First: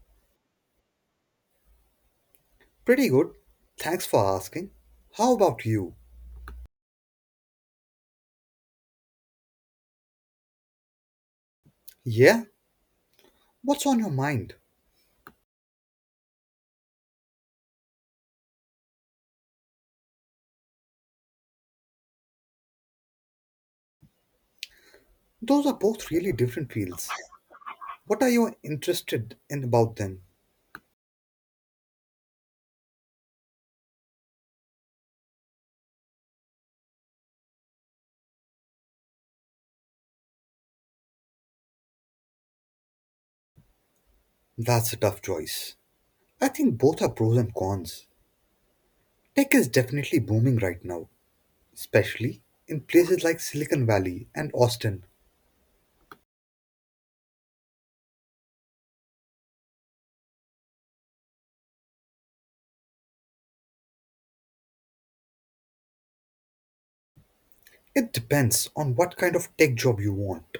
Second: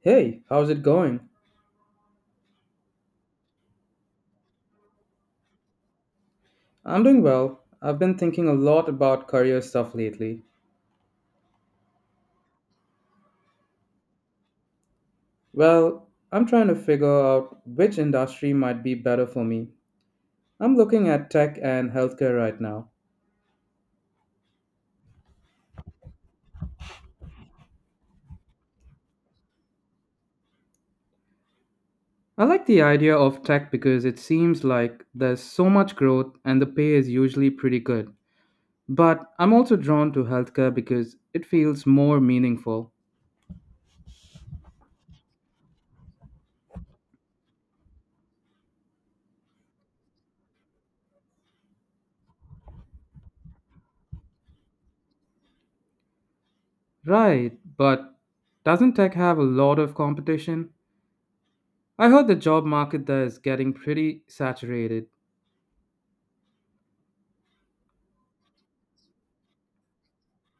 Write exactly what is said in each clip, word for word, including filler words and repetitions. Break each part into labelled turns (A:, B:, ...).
A: Hey, how's it going?
B: Pretty good. Thanks for asking. How about you?
A: I'm doing well. I've been thinking a lot about career stuff lately.
B: Yeah? What's on your mind?
A: Well, I'm trying to figure out which industry might be better for me. I'm looking at tech and healthcare right now.
B: Those are both really different fields. What are you interested in about them?
A: I like the idea of tech because it seems like there's so much growth and the pay is usually pretty good. But I'm also drawn to healthcare because it feels more meaningful.
B: That's a tough choice. I think both are pros and cons. Tech is definitely booming right now, especially in places like Silicon Valley and Austin.
A: Right, but doesn't tech have a lot of competition? I heard the job market there is getting pretty saturated.
B: It depends on what kind of tech job you want.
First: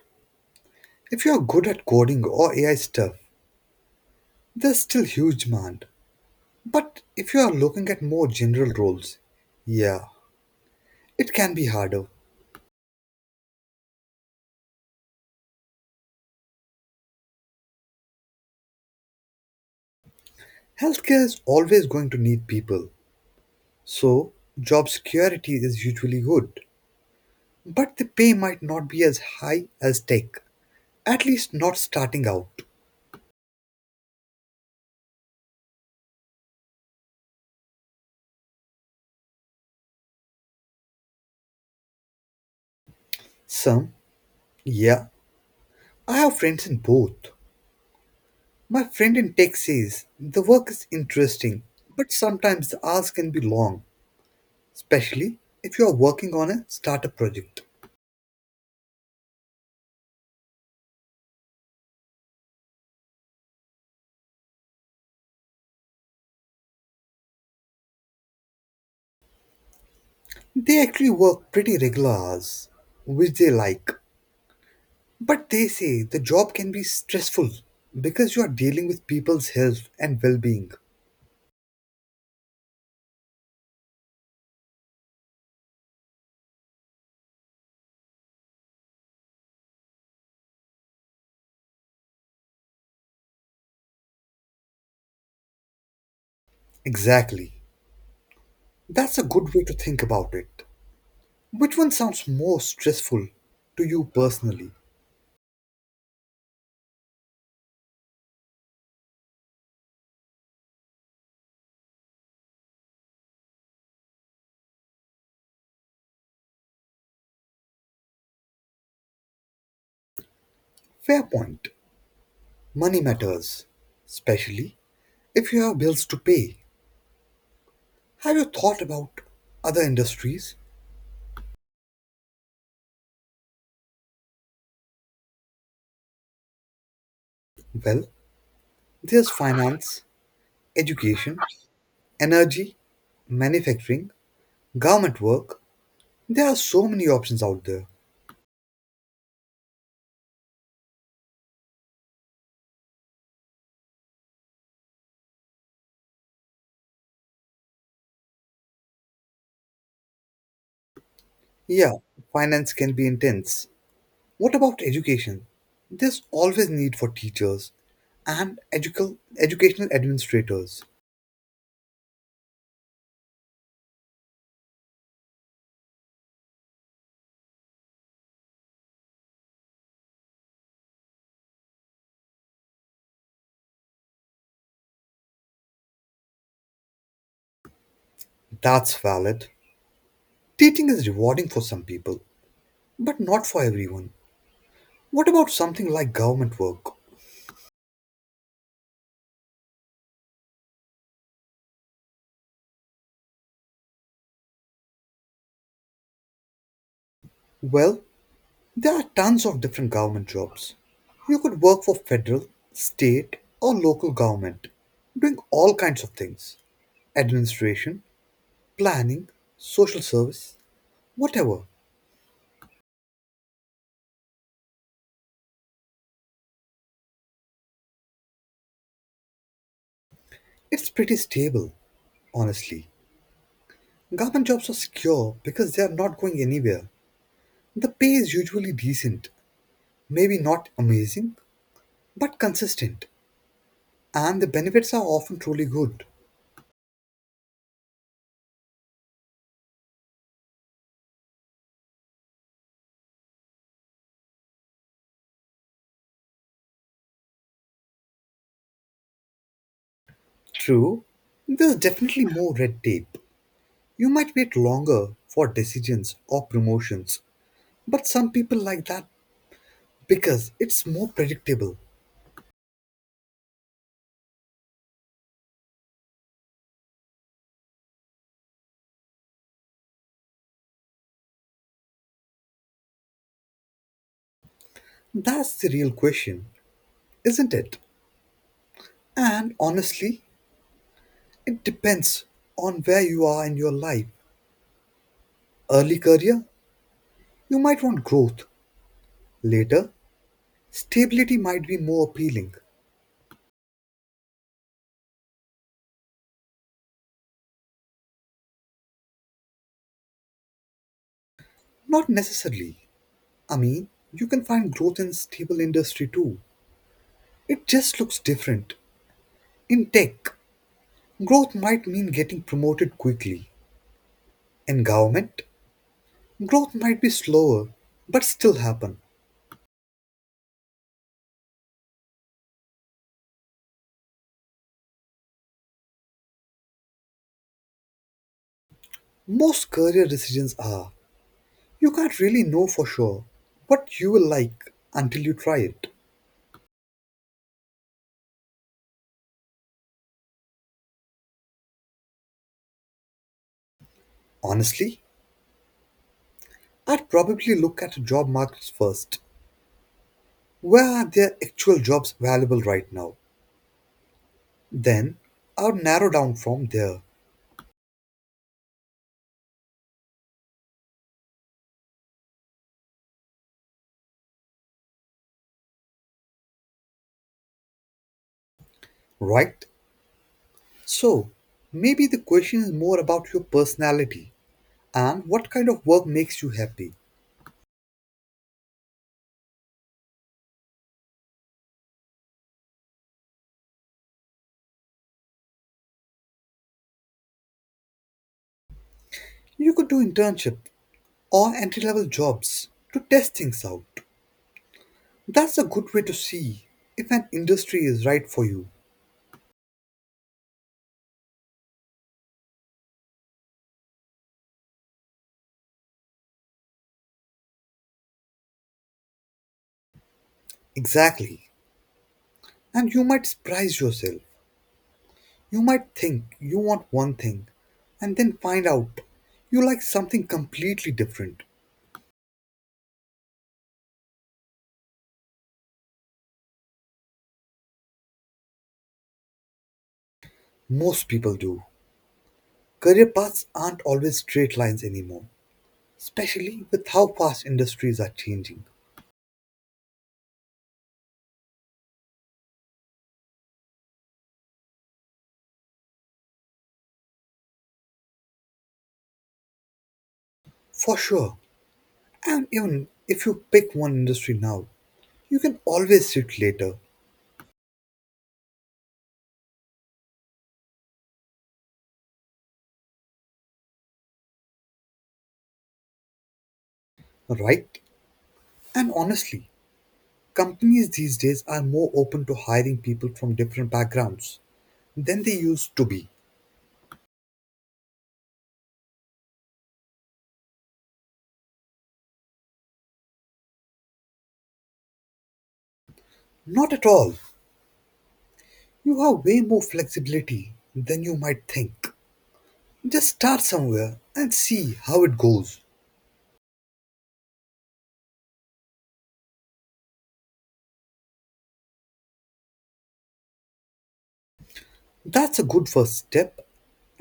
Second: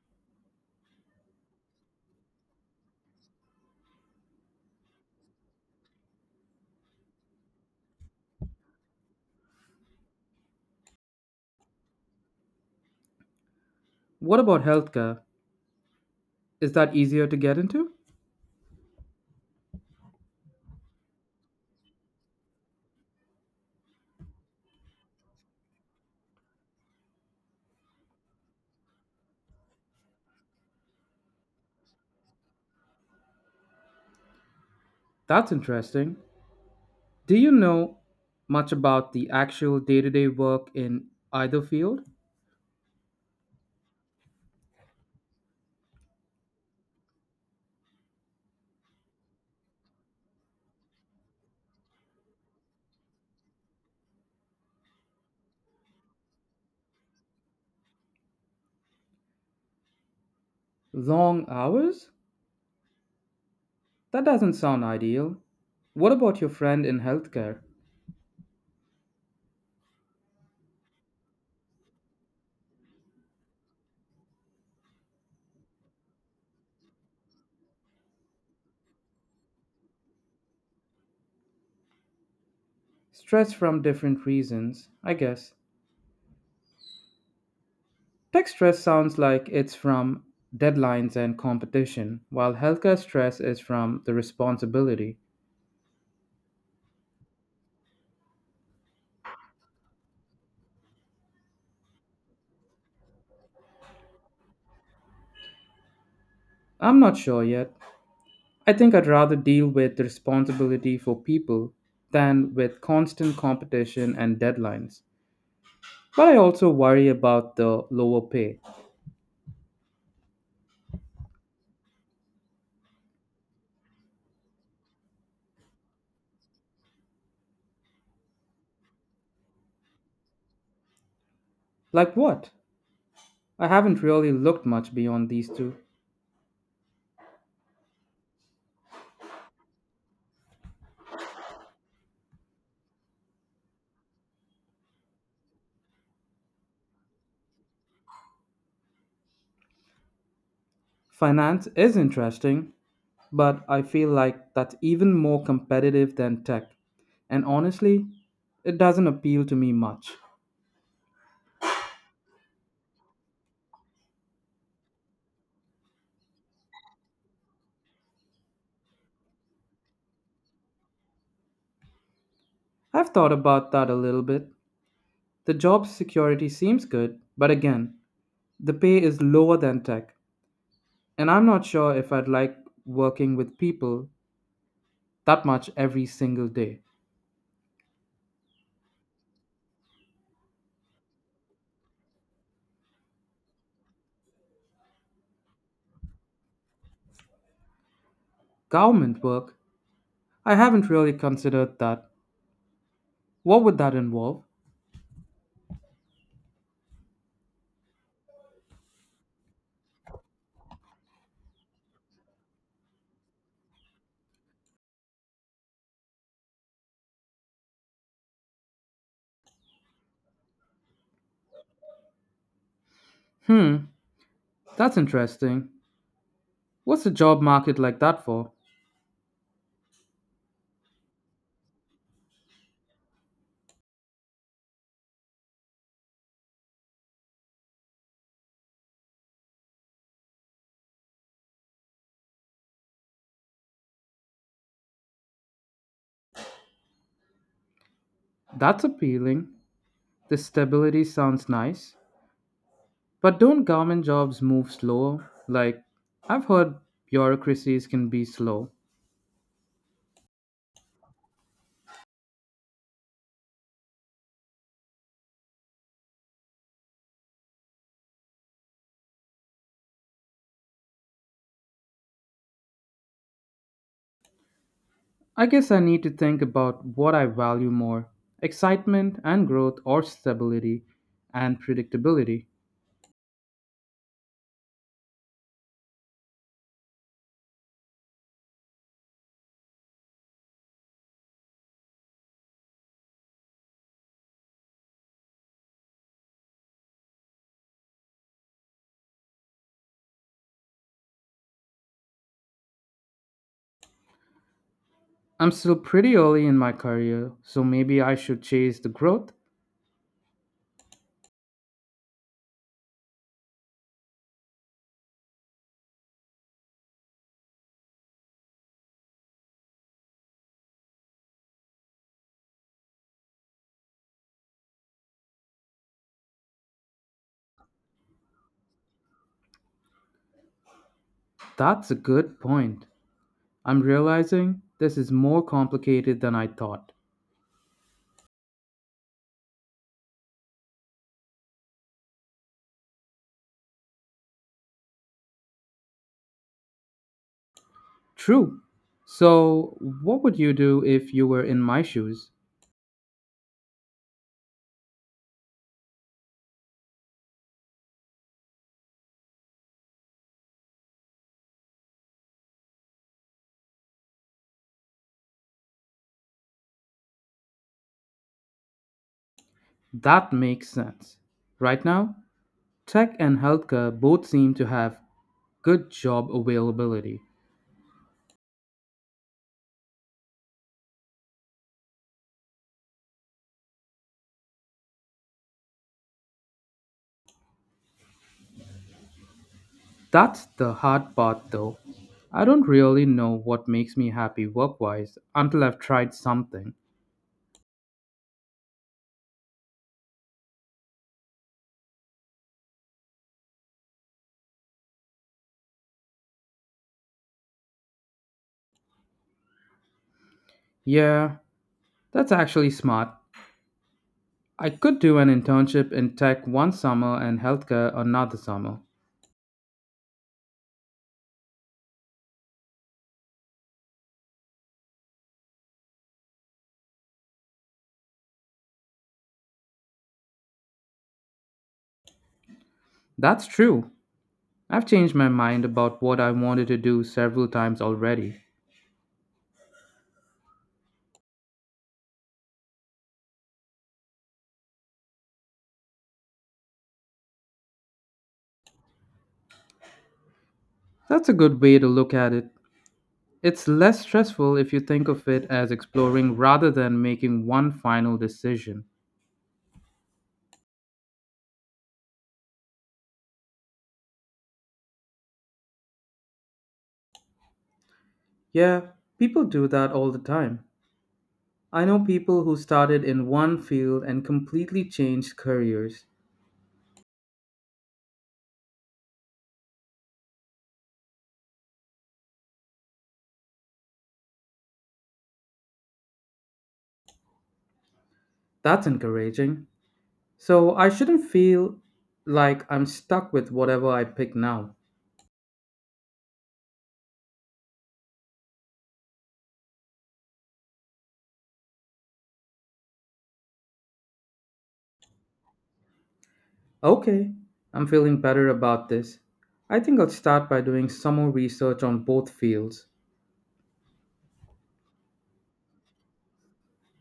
B: If you are good at coding or A I stuff, there's still huge demand. But if you are looking at more general roles, yeah, it can be harder.
A: What about healthcare? Is that easier to get into?
B: Healthcare is always going to need people, so job security is usually good. But the pay might not be as high as tech, at least not starting out.
A: That's interesting. Do you know much about the actual day to day work in either field?
B: Some, yeah, I have friends in both. My friend in tech says the work is interesting, but sometimes the hours can be long, especially if you are working on a startup project.
A: Long hours? That doesn't sound ideal. What about your friend in healthcare?
B: They actually work pretty regular hours, which they like. But they say the job can be stressful because you are dealing with people's health and well being.
A: Stress from different reasons, I guess. Tech stress sounds like it's from deadlines and competition, while healthcare stress is from the responsibility.
B: Exactly. That's a good way to think about it. Which one sounds more stressful to you personally?
A: I'm not sure yet. I think I'd rather deal with the responsibility for people than with constant competition and deadlines. But I also worry about the lower pay.
B: Fair point. Money matters, especially if you have bills to pay. Have you thought about other industries?
A: Like what? I haven't really looked much beyond these two.
B: Well, there's finance, education, energy, manufacturing, government work. There are so many options out there.
A: Finance is interesting, but I feel like that's even more competitive than tech. And honestly, it doesn't appeal to me much.
B: Yeah, finance can be intense. What about education? There's always need for teachers and educal, educational administrators.
A: I've thought about that a little bit. The job security seems good, but again, the pay is lower than tech, and I'm not sure if I'd like working with people that much every single day.
B: That's valid. Teaching is rewarding for some people, but not for everyone. What about something like government work?
A: Government work? I haven't really considered that. What would that involve?
B: Well, there are tons of different government jobs. You could work for federal, state, or local government, doing all kinds of things: administration, planning, social service, whatever.
A: Hmm, that's interesting. What's the job market like that for?
B: It's pretty stable, honestly. Government jobs are secure because they are not going anywhere. The pay is usually decent, maybe not amazing, but consistent, and the benefits are often truly good.
A: That's appealing. The stability sounds nice. But don't government jobs move slow? Like, I've heard bureaucracies can be slow.
B: True, there's definitely more red tape. You might wait longer for decisions or promotions, but some people like that because it's more predictable.
A: I guess I need to think about what I value more, excitement and growth, or stability and predictability.
B: That's the real question, isn't it? And honestly, it depends on where you are in your life. Early career, you might want growth. Later, stability might be more appealing.
A: I'm still pretty early in my career, so maybe I should chase the growth?
B: Not necessarily. I mean, you can find growth in stable industry too. It just looks different. In tech, growth might mean getting promoted quickly. In government, growth might be slower, but still happen.
A: That's a good point. I'm realizing this is more complicated than I thought.
B: Most career decisions are. You can't really know for sure what you will like until you try it.
A: True. So, what would you do if you were in my shoes?
B: Honestly, I'd probably look at job markets first. Where are there actual jobs available right now? Then I will narrow down from there,
A: That makes sense. Right now, tech and healthcare both seem to have good job availability.
B: right? So maybe the question is more about your personality and what kind of work makes you happy.
A: That's the hard part though. I don't really know what makes me happy work wise until I've tried something.
B: You could do internship or entry level jobs to test things out. That's a good way to see if an industry is right for you.
A: Yeah, that's actually smart. I could do an internship in tech one summer and healthcare another summer.
B: Exactly. And you might surprise yourself. You might think you want one thing and then find out you like something completely different.
A: That's true. I've changed my mind about what I wanted to do several times already.
B: Most people do. Career paths aren't always straight lines anymore, especially with how fast industries are changing.
A: That's a good way to look at it. It's less stressful if you think of it as exploring rather than making one final decision.
B: For sure, and even if you pick one industry now, you can always switch later,
A: Yeah, people do that all the time. I know people who started in one field and completely changed careers.
B: right? And honestly, companies these days are more open to hiring people from different backgrounds than they used to be.
A: That's encouraging. So I shouldn't feel like I'm stuck with whatever I pick now.
B: Not at all. You have way more flexibility than you might think. Just start somewhere and see how it goes.
A: Okay, I'm feeling better about this. I think I'll start by doing some more research on both fields.
B: That's a good first step,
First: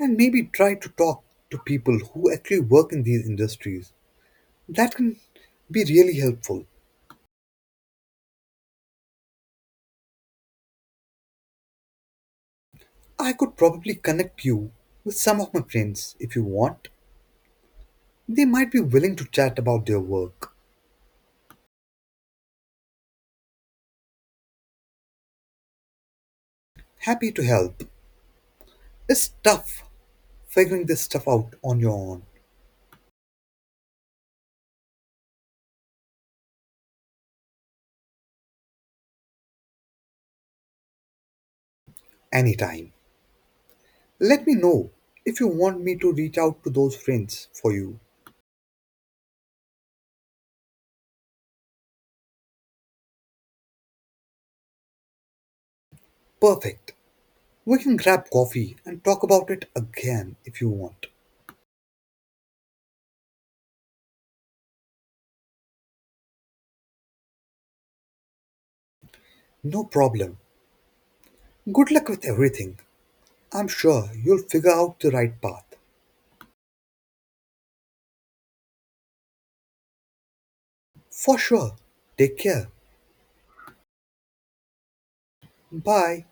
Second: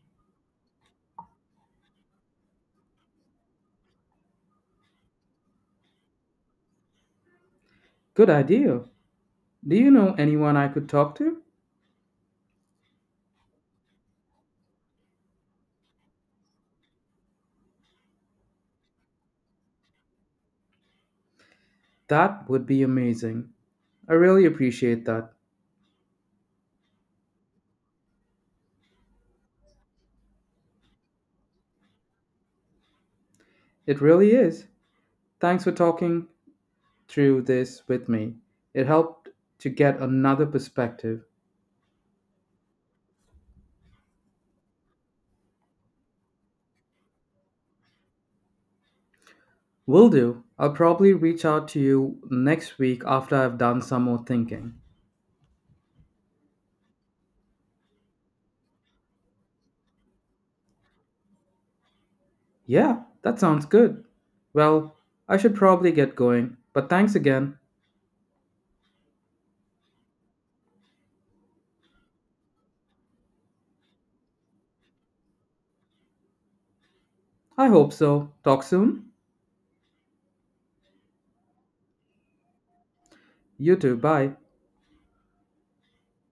B: and maybe try to talk to people who actually work in these industries. That can be really helpful.
A: Good idea. Do you know anyone I could talk to?
B: I could probably connect you with some of my friends if you want. They might be willing to chat about their work.
A: That would be amazing. I really appreciate that.
B: Happy to help. It's tough figuring this stuff out on your own.
A: It really is. Thanks for talking through this with me. It helped to get another perspective.
B: Anytime. Let me know if you want me to reach out to those friends for you.
A: Will do. I'll probably reach out to you next week after I've done some more thinking.
B: Perfect. We can grab coffee and talk about it again if you want.
A: Yeah, that sounds good. Well, I should probably get going, but thanks again.
B: No problem. Good luck with everything. I'm sure you'll figure out the right path.
A: I hope so. Talk soon.
B: For sure. Take care.
A: You too. Bye.
B: Bye.